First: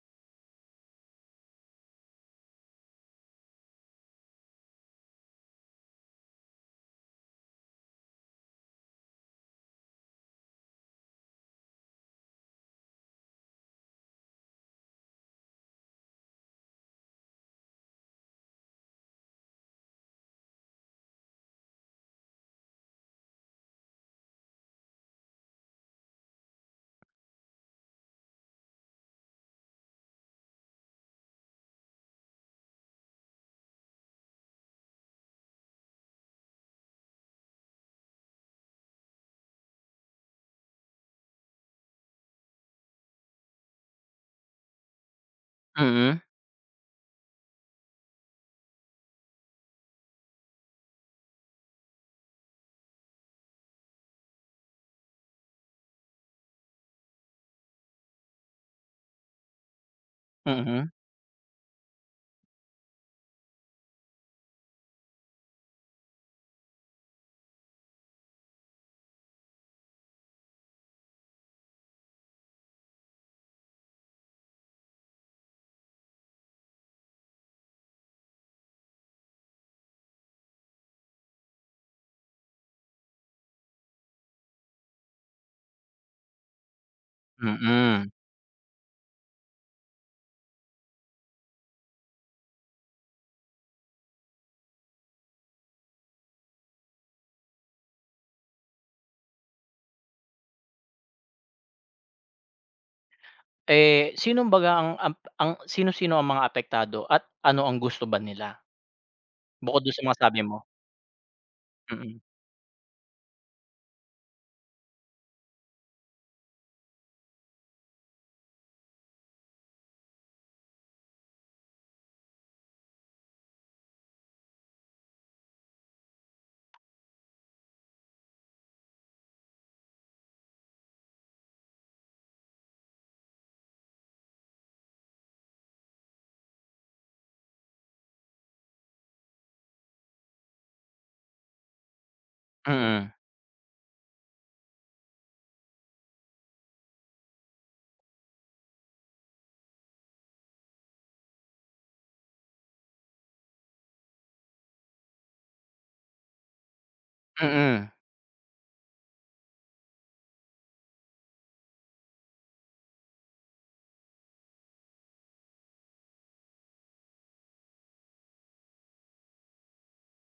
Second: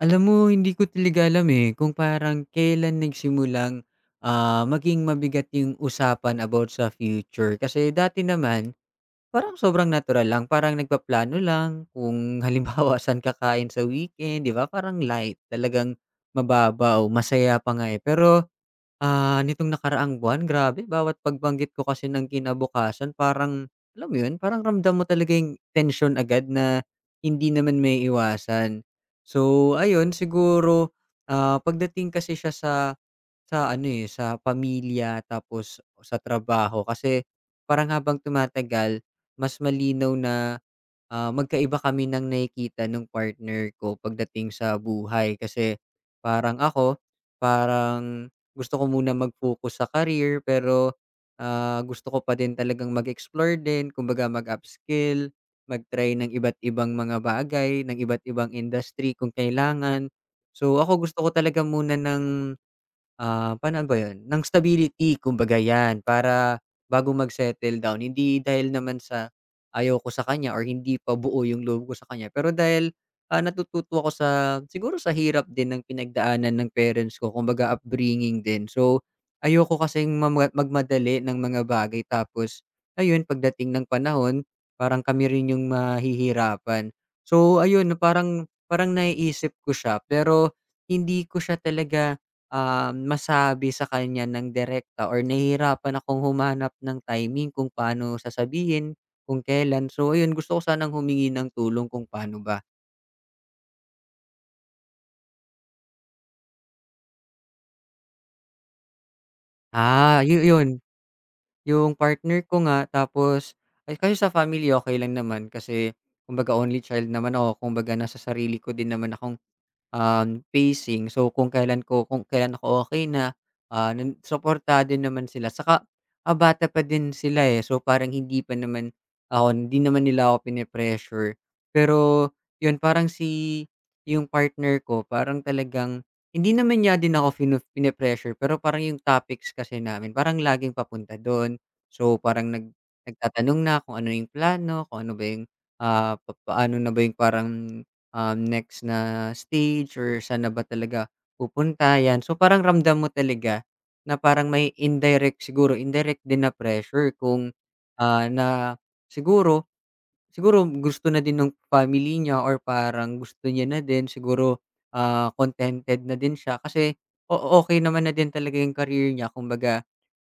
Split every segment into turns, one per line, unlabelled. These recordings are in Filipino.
Alam mo, hindi ko talaga alam eh, kung parang kailan nagsimulang maging mabigat yung usapan about sa future. Kasi dati naman, parang sobrang natural lang, parang nagpaplano lang kung halimbawa saan kakain sa weekend, 'di ba? Parang light, talagang mababaw, masaya pa nga eh. Pero nitong nakaraang buwan, grabe bawat pagbanggit ko kasi ng kinabukasan parang, alam mo yun, parang ramdam mo talaga yung tensyon agad na hindi naman may iwasan. So, ayun siguro, pagdating kasi siya sa pamilya tapos sa trabaho kasi parang habang tumatagal mas malinaw na magkaiba kami ng nakikita nung partner ko pagdating sa buhay kasi
Mm,
parang ako, parang gusto ko muna mag-focus sa career pero, gusto ko pa din talagang mag-explore din kumbaga mag-upskill, mag-try ng iba't ibang mga bagay, ng iba't ibang industry kung kailangan. So,
mm,
ako gusto ko talaga muna ng paano ba yun? Ng stability kumbaga 'yan, para bago mag-settle down hindi dahil naman sa ayaw ko sa kanya or hindi pa buo yung loob ko sa kanya pero dahil, natututo ako sa siguro sa hirap din ng pinagdaanan ng parents ko kumbaga upbringing din. So, ayoko kasing mama magmadali ng mga bagay tapos ayun pagdating ng panahon parang kami rin yung mahihirapan. So ayun
mm.
parang parang naiisip ko siya pero hindi ko siya talaga masabi sa kanya ng direkta or nahihirapan akong humanap ng timing kung paano sasabihin, kung kailan. So ayun, gusto ko sanang humingi ng tulong kung paano ba.
Eh, sino baga ang sino-sino ang mga apektado at ano ang gusto ba nila? Bukod dun sa mga
Ah,
sabi
yu
mo?
Yun. Yung
Mm,
partner ko nga tapos ay kasi sa family okey lang naman kasi kumbaga only child naman ako, kumbaga nasa sarili ko din naman akong pacing. So, kung kailan ako okay na, ah, nan suportado naman sila. Saka, bata pa din sila, eh. So, parang hindi pa naman ako hindi naman nila ako pine-pressure. Pero yun, parang yung partner ko parang talagang hindi naman niya din ako pine-pressure, pero parang yung topics kasi namin parang laging papunta dun. So, parang
mm,
nagtatanong na kung ano yung plano, kung ano ba yung, ah, pa paano na ba yung parang next na stage or saan na ba talaga pupunta, 'yan. So, parang ramdam mo talaga na parang may indirect siguro, indirect din na pressure kung,
mm,
ah, na siguro Siguro gusto na din ng family niya or parang gusto niya na din siguro, contented na din siya kasi okey naman na din talaga yung career niya kumbaga,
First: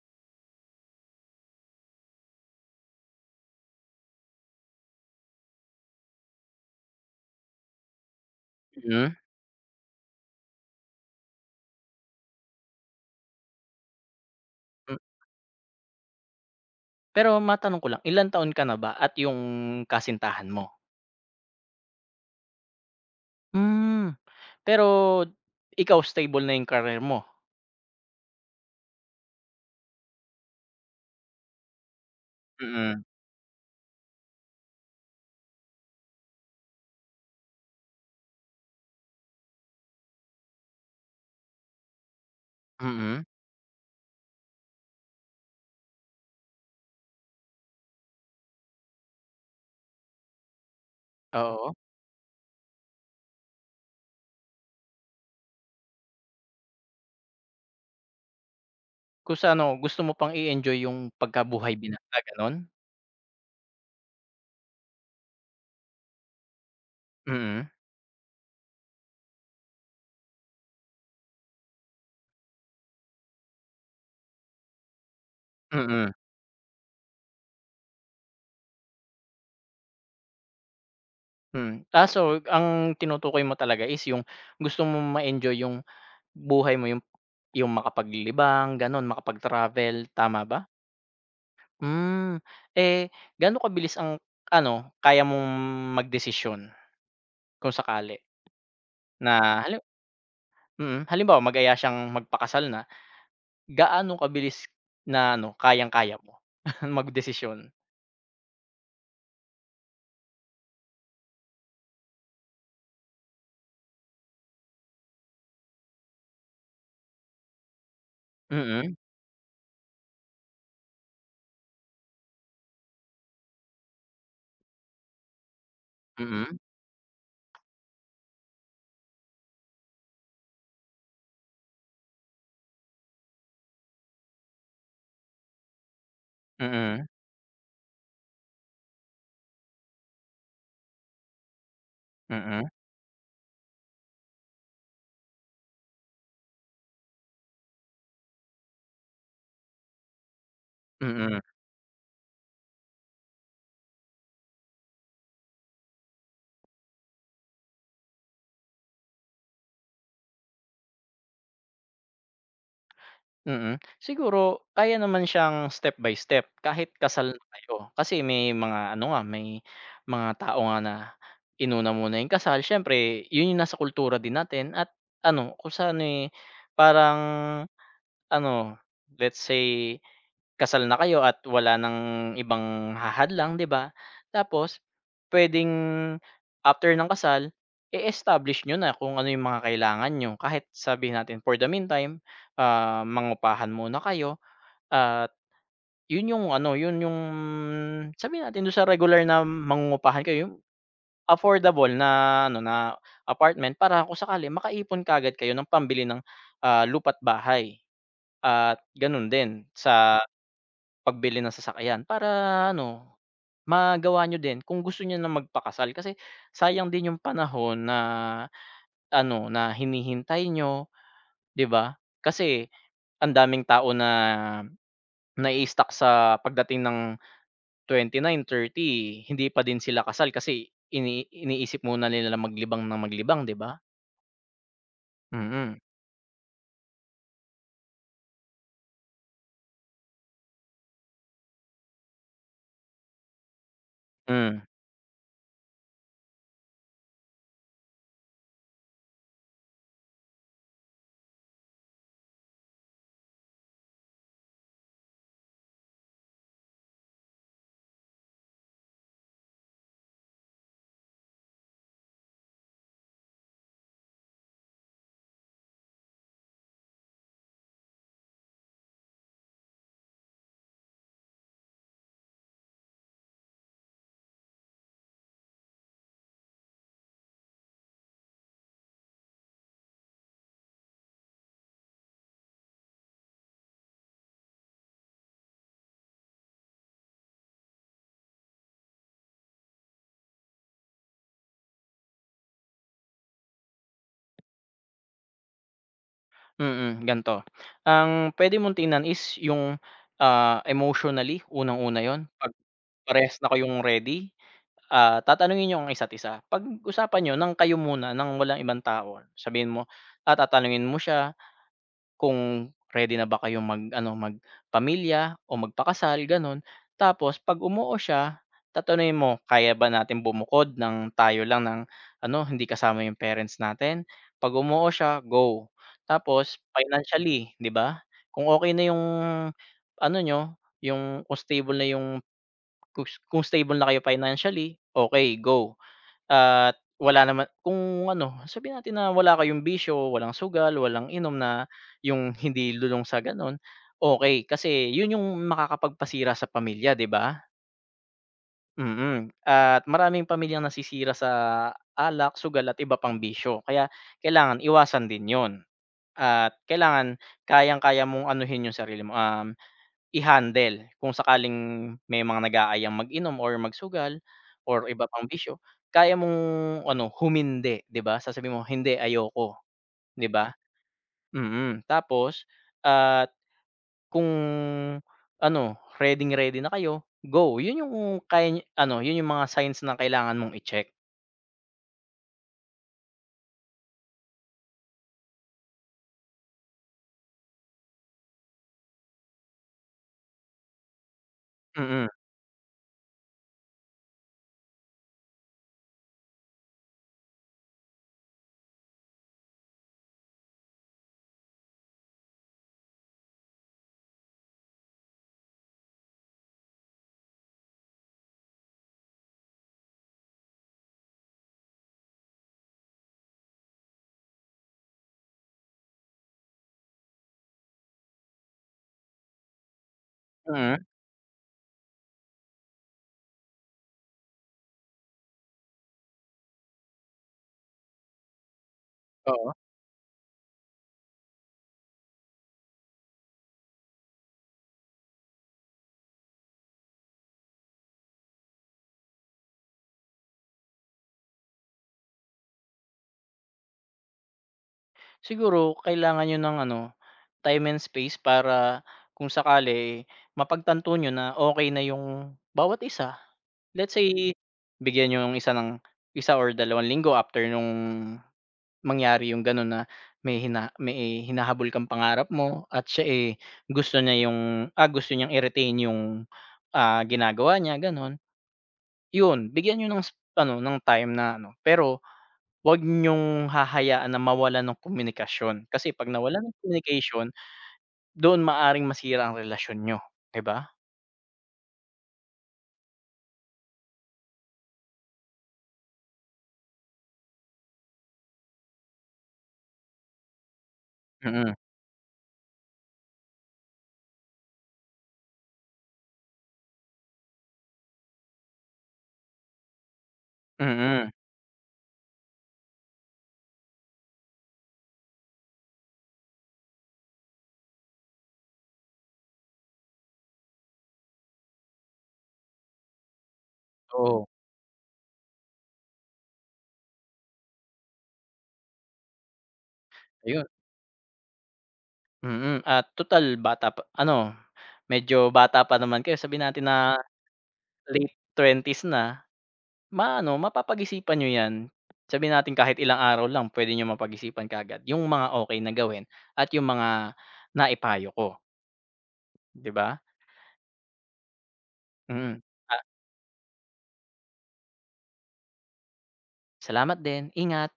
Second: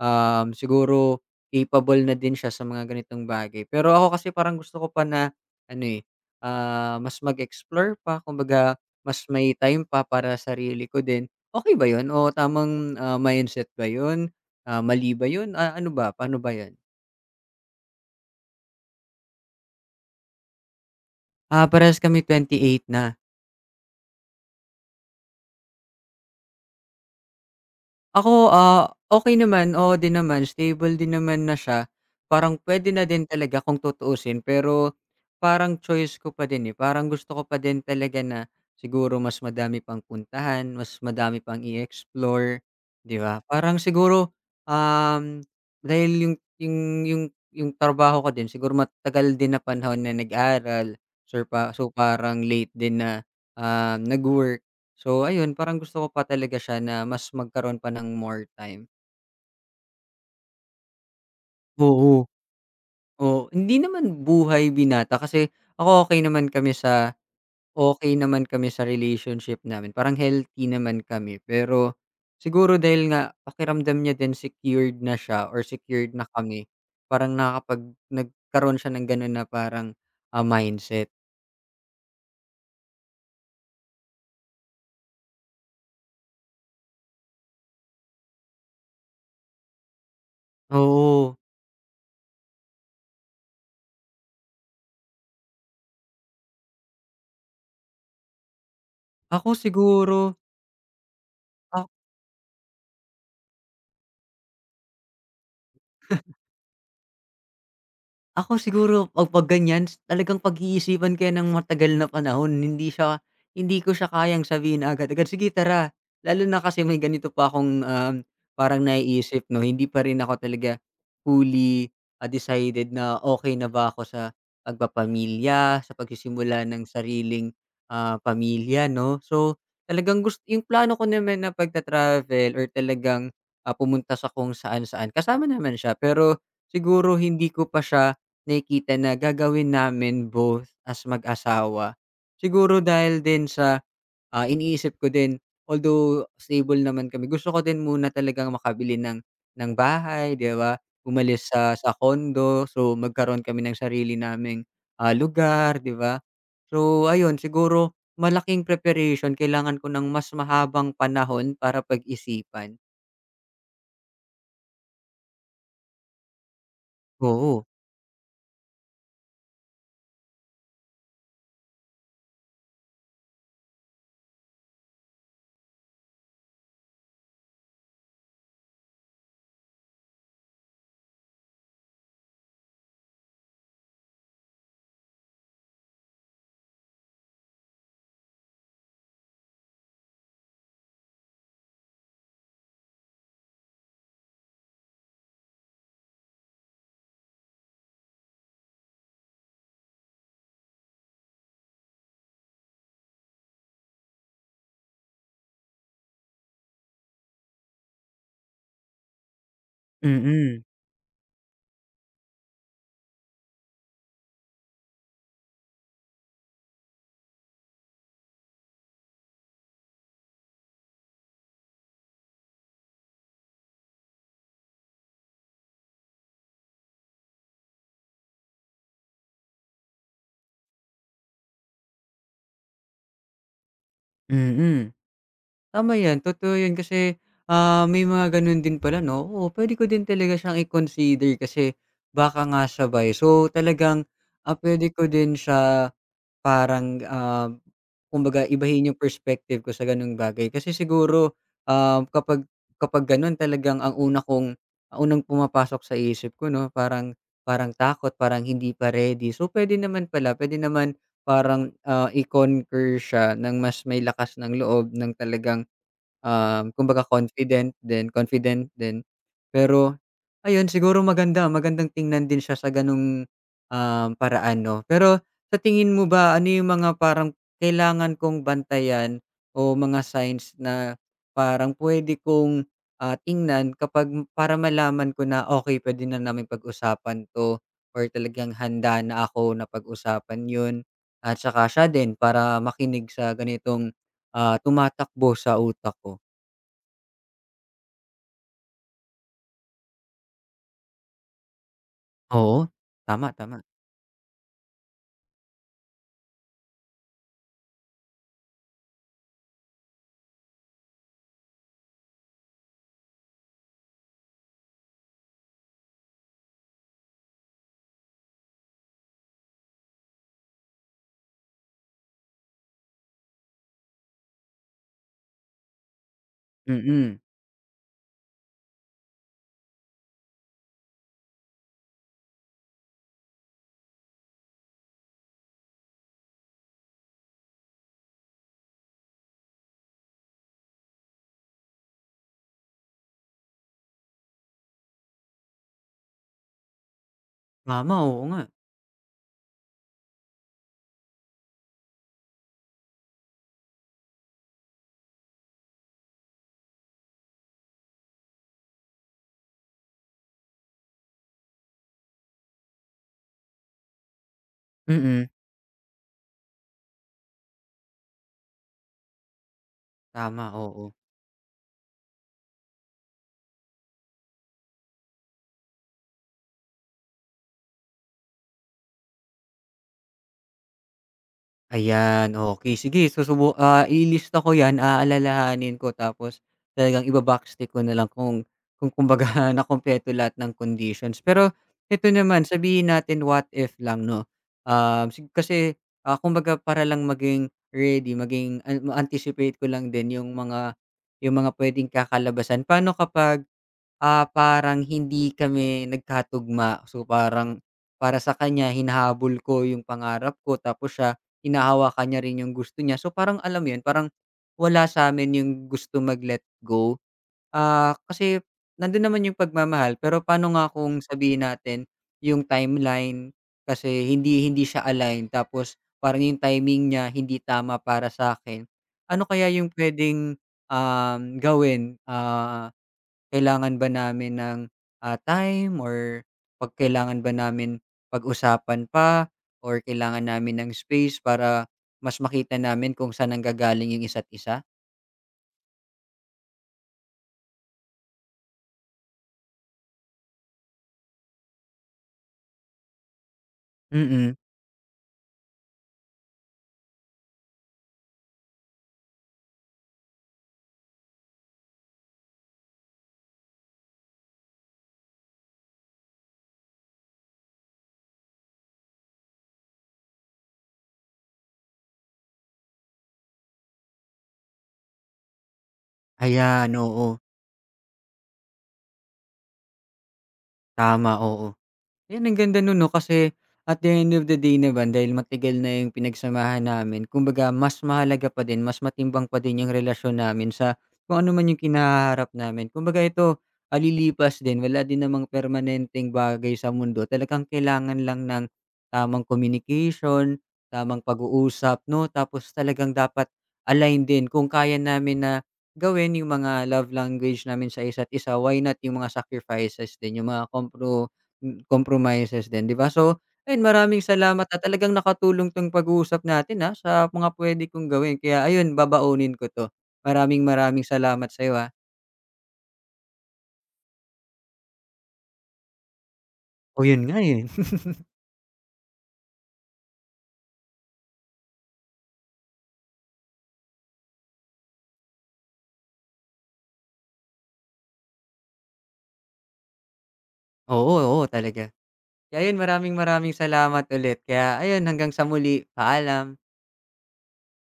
siguro capable na din siya sa mga ganitong bagay. Pero ako kasi parang gusto ko pa na ano, eh, mas mag-explore pa kumbaga
mm.
mas may time pa para sa sarili ko din. Okay ba yun o tamang, mindset ba yun?
M
Mali ba yun? Ano ba, paano ba yun?
pero matanong ko lang, ilang taon ka na ba at yung kasintahan mo?
Parehas kami eight na.
Hmm, pero ikaw stable na yung career mo?
Ako, okey naman, oo din naman, stable din naman na siya. Parang pwede
Mm,
na din talaga kung tutuusin, pero parang choice ko pa din, eh. Parang gusto ko pa din talaga na siguro mas madami pang puntahan, mas madami pang i-explore, 'di
mm,
ba? Parang siguro, um, dahil yung yung trabaho ko din siguro matagal din na panahon na nag-aral, so pa
oo.
so parang late din na, nag-work. So ayun, parang gusto ko pa talaga siya na mas magkaroon pa ng more time.
Kung sa ano, gusto mo pang i-enjoy yung pagkabuhay binata,
Oo.
gano'n?
Oo, hindi naman buhay binata kasi ako
Mm,
okay naman kami sa relationship namin, parang healthy naman kami. Pero siguro dahil nga pakiramdam niya din secured na siya or
mm.
secured na kami, parang nagkaroon siya ng gano'n na parang, mindset.
Hmm, ah, so ang tinutukoy mo talaga is yung gusto mong ma-enjoy yung buhay mo, yung makapaglibang gano'n, makapag-travel, tama ba?
Oo.
Hmm, eh, gaano kabilis ang ano, kaya mong magdesisyon kung sakali
Ako
na halim
siguro
mm, halimbawa mag-aya siyang magpakasal na, gaano kabilis na ano, kayang-kaya mo magdesisyon?
Ako siguro 'pag ganyan talagang pag-iisipan ko ng matagal na panahon. Hindi ko siya kayang sabihin na agad-agad, "Sige tara." Lalo na kasi may ganito pa akong, parang
Mm,
naiisip 'no, hindi pa rin ako talaga fully, decided na okay na ba ako sa pagpapamilya, sa
mm,
pagsisimula ng sariling, pamilya 'no. So, talagang gusto yung plano ko naman na pagta-travel or talagang, pumunta sa kung saan-saan kasama naman siya pero
mm, mm,
siguro hindi ko pa siya nakikita na gagawin namin both as mag-asawa. Siguro dahil din sa, iniisip ko din although stable naman kami, gusto ko din muna talagang makabili ng bahay, 'di ba?
mm, mm.
Umalis sa condo, so magkaroon kami ng sarili naming, lugar, 'di ba? So ayun, siguro malaking preparation kailangan ko ng mas mahabang panahon para pag-isipan.
Mm. Siguro kaya naman siyang step by step kahit kasal na
Oo,
kayo. Kasi may mga ano nga, may mga tao nga na inuna muna yung kasal. Siyempre yun yung nasa kultura din natin at ano kung saan, eh, parang ano, let's say kasal na kayo at wala ng ibang hahadlang, 'di ba? Tapos puwedeng after ng kasal, i-establish nyo na kung ano yung mga kailangan niyo. Kahit sabihin natin for the meantime, ah, mangupahan muna kayo at yun yung ano, yun yung sabihin natin dun sa regular na mangungupahan kayo, yung affordable na ano, na apartment para kung sakali makaipon kaagad kayo ng pambili ng, ah, lupa't bahay at ganun din sa
mm.
pagbili ng sasakyan para ano, magawa niyo din kung gusto niyo na magpakasal kasi sayang din yung panahon na ano, na hinihintay niyo, 'di ba? Kasi ang daming tao na nai-stuck sa pagdating ng 29, 30 hindi pa din sila kasal kasi iniisip muna nila na maglibang, 'di ba?
Mm.
Mm,
Tama 'yan, totoo 'yun kasi, may mga gano'n din pala 'no, oo pwede ko din talaga siyang i-consider kasi baka nga sabay. So talagang,
hmm.
puwede ko din siya parang, kumbaga ibahin yung perspective ko sa gano'ng bagay. Kasi siguro, ah, kapag kapag gano'n talagang ang unang pumapasok sa isip ko 'no, parang parang takot, parang hindi pa ready. So pwede naman pala, pwede naman parang, i-conquer siya ng mas may lakas ng loob ng talagang kumbaga confident din. Pero ayun, siguro maganda, magandang tingnan din siya sa gano'ng, paraan 'no. Pero sa tingin mo ba, ano yung mga parang kailangan kong bantayan o mga signs na parang puwede kong, tingnan kapag para malaman ko na, okay puwede na naming pag-usapan 'to or talagang handa na ako na pag-usapan yun at saka siya din para makinig sa ganitong, tumatakbo sa utak ko?
Mm, gan'to, ang pwede mong tingnan is yung, ah, emotionally, unang-una yon 'pag
Oo, tama,
parehas na
tama.
kayong ready, ah, tatanungin niyo ang isa't isa. Pag-usapan niyo ng kayo muna ng walang ibang tao, sabihin mo, ah, tatanungin mo siya kung ready na ba kayong mag-ano, magpamilya o magpakasal gano'n. Tapos 'pag umuo siya, tatanungin mo, "Kaya ba natin bumukod ng tayo lang ng ano, hindi kasama yung parents natin?" 'Pag umuo siya, go. Tapos
Mm.
financially, 'di ba? Kung okay na yung ano niyo, yung kung stable na yung kung stable na kayo financially, okay go. At wala naman kung ano, sabihin natin na wala kayong bisyo, walang sugal, walang inom na yung hindi lulong sa gano'n, okey. Kasi yun yung makakapagpasira sa pamilya, 'di ba?
Tama, oo nga.
Mm, at maraming pamilyang nasisira sa alak, sugal at iba pang bisyo. Kaya kailangan iwasan din yun at kailangan kayang-kaya mong anuhin yung sarili mo, i-handle kung sakaling may mga nag-aayang mag-inom or magsugal or iba pang
Mm.
bisyo, kaya mong ano humindi, 'di ba? Sasabihin mo, "Hindi, ayoko," 'di
Tama,
ba?
oo.
Mm, tapos at kung ano, reading-ready na kayo, go. 'Yun yung kaya niyo ano, 'yun yung mga signs na kailangan mong i-check.
Ayan, okey. Sige ililista ko 'yan, aalalahanin ko tapos talagang iba-backstep ko na lang kung kumbaga nakumpleto lahat ng conditions. Pero ito
Mm,
naman, sabihin natin what if lang 'no, um, sig kasi, kumbaga para lang maging ready, maging ma-anticipate ko lang din yung mga puwedeng kakalabasan. Paano kapag parang hindi kami nagkatugma. So, parang para sa kanya hinahabol ko yung pangarap ko tapos siya hinahawakan niya rin yung gusto niya. So, parang alam mo yun, parang wala sa'min yung gusto mag-let go. Kasi nandun naman yung pagmamahal pero paano nga
mm,
kung sabihin natin yung timeline kasi hindi hindi siya align tapos parang yung timing niya hindi tama para sa akin. Ano kaya
oo.
yung puwedeng, gawin? Kailangan ba namin ng, time or 'pag kailangan ba namin pag-usapan pa or kailangan namin ng space para mas makita namin kung saan nanggagaling yung isa't isa?
Siguro kailangan niyo ng ano, time and space para kung sakali mapagtanto niyo na okey na yung bawat isa. Let's say,
Mm,
bigyan niyo yung isa ng 1 or 2 linggo after nung mangyari yung gano'n na may hinahabol kang pangarap mo at siya, eh, gusto niya yung gusto niyang i-retain yung, ah, ginagawa niya gano'n. Yun, bigyan niyo ng ano, ng time na ano, pero 'wag niyong hahayaan na mawala ng komunikasyon kasi 'pag nawalan ng
ayan, oo.
communication, doon maaring masira ang relasyon niyo, 'di ba?
Tama, oo. Ayan, ang ganda nun 'no, kasi at the end of the day naman dahil matagal na yung pinagsamahan namin kumbaga mas mahalaga pa din, mas matimbang pa din yung relasyon namin sa kung ano man
Mm,
yung kinaharap namin. Kumbaga ito, lilipas din, wala din namang permanenteng bagay sa mundo. Talagang kailangan lang ng tamang communication,
mm,
tamang
mm.
pag-uusap 'no, tapos talagang dapat align din kung kaya namin na gawin yung mga love language namin sa isa't isa, why not yung mga sacrifices din, yung mga compromises din, 'di ba? So, ayun maraming
Oo,
salamat at talagang nakatulong 'tong pag-uusap natin, sa mga puwede kong gawin. Kaya ayun, babaunin ko 'to.
ayun.
Maraming maraming salamat sa'yo, ah.
Mm, at total bata pa ano, medyo bata pa naman kayo sabihin natin na
Oh, yun nga, eh.
late twenties na, maano mapapag-isipan niyo 'yan. Sabihin natin kahit ilang araw lang puwede niyong mapag-isipan kaagad yung mga okey na gawin at yung mga naipayo ko, 'di ba?
Oo, oo, talaga.
Mm.
Kaya ayun,
Ah,
maraming maraming salamat ulit. Kaya ayun, hanggang sa muli. Paalam.
salamat din, ingat.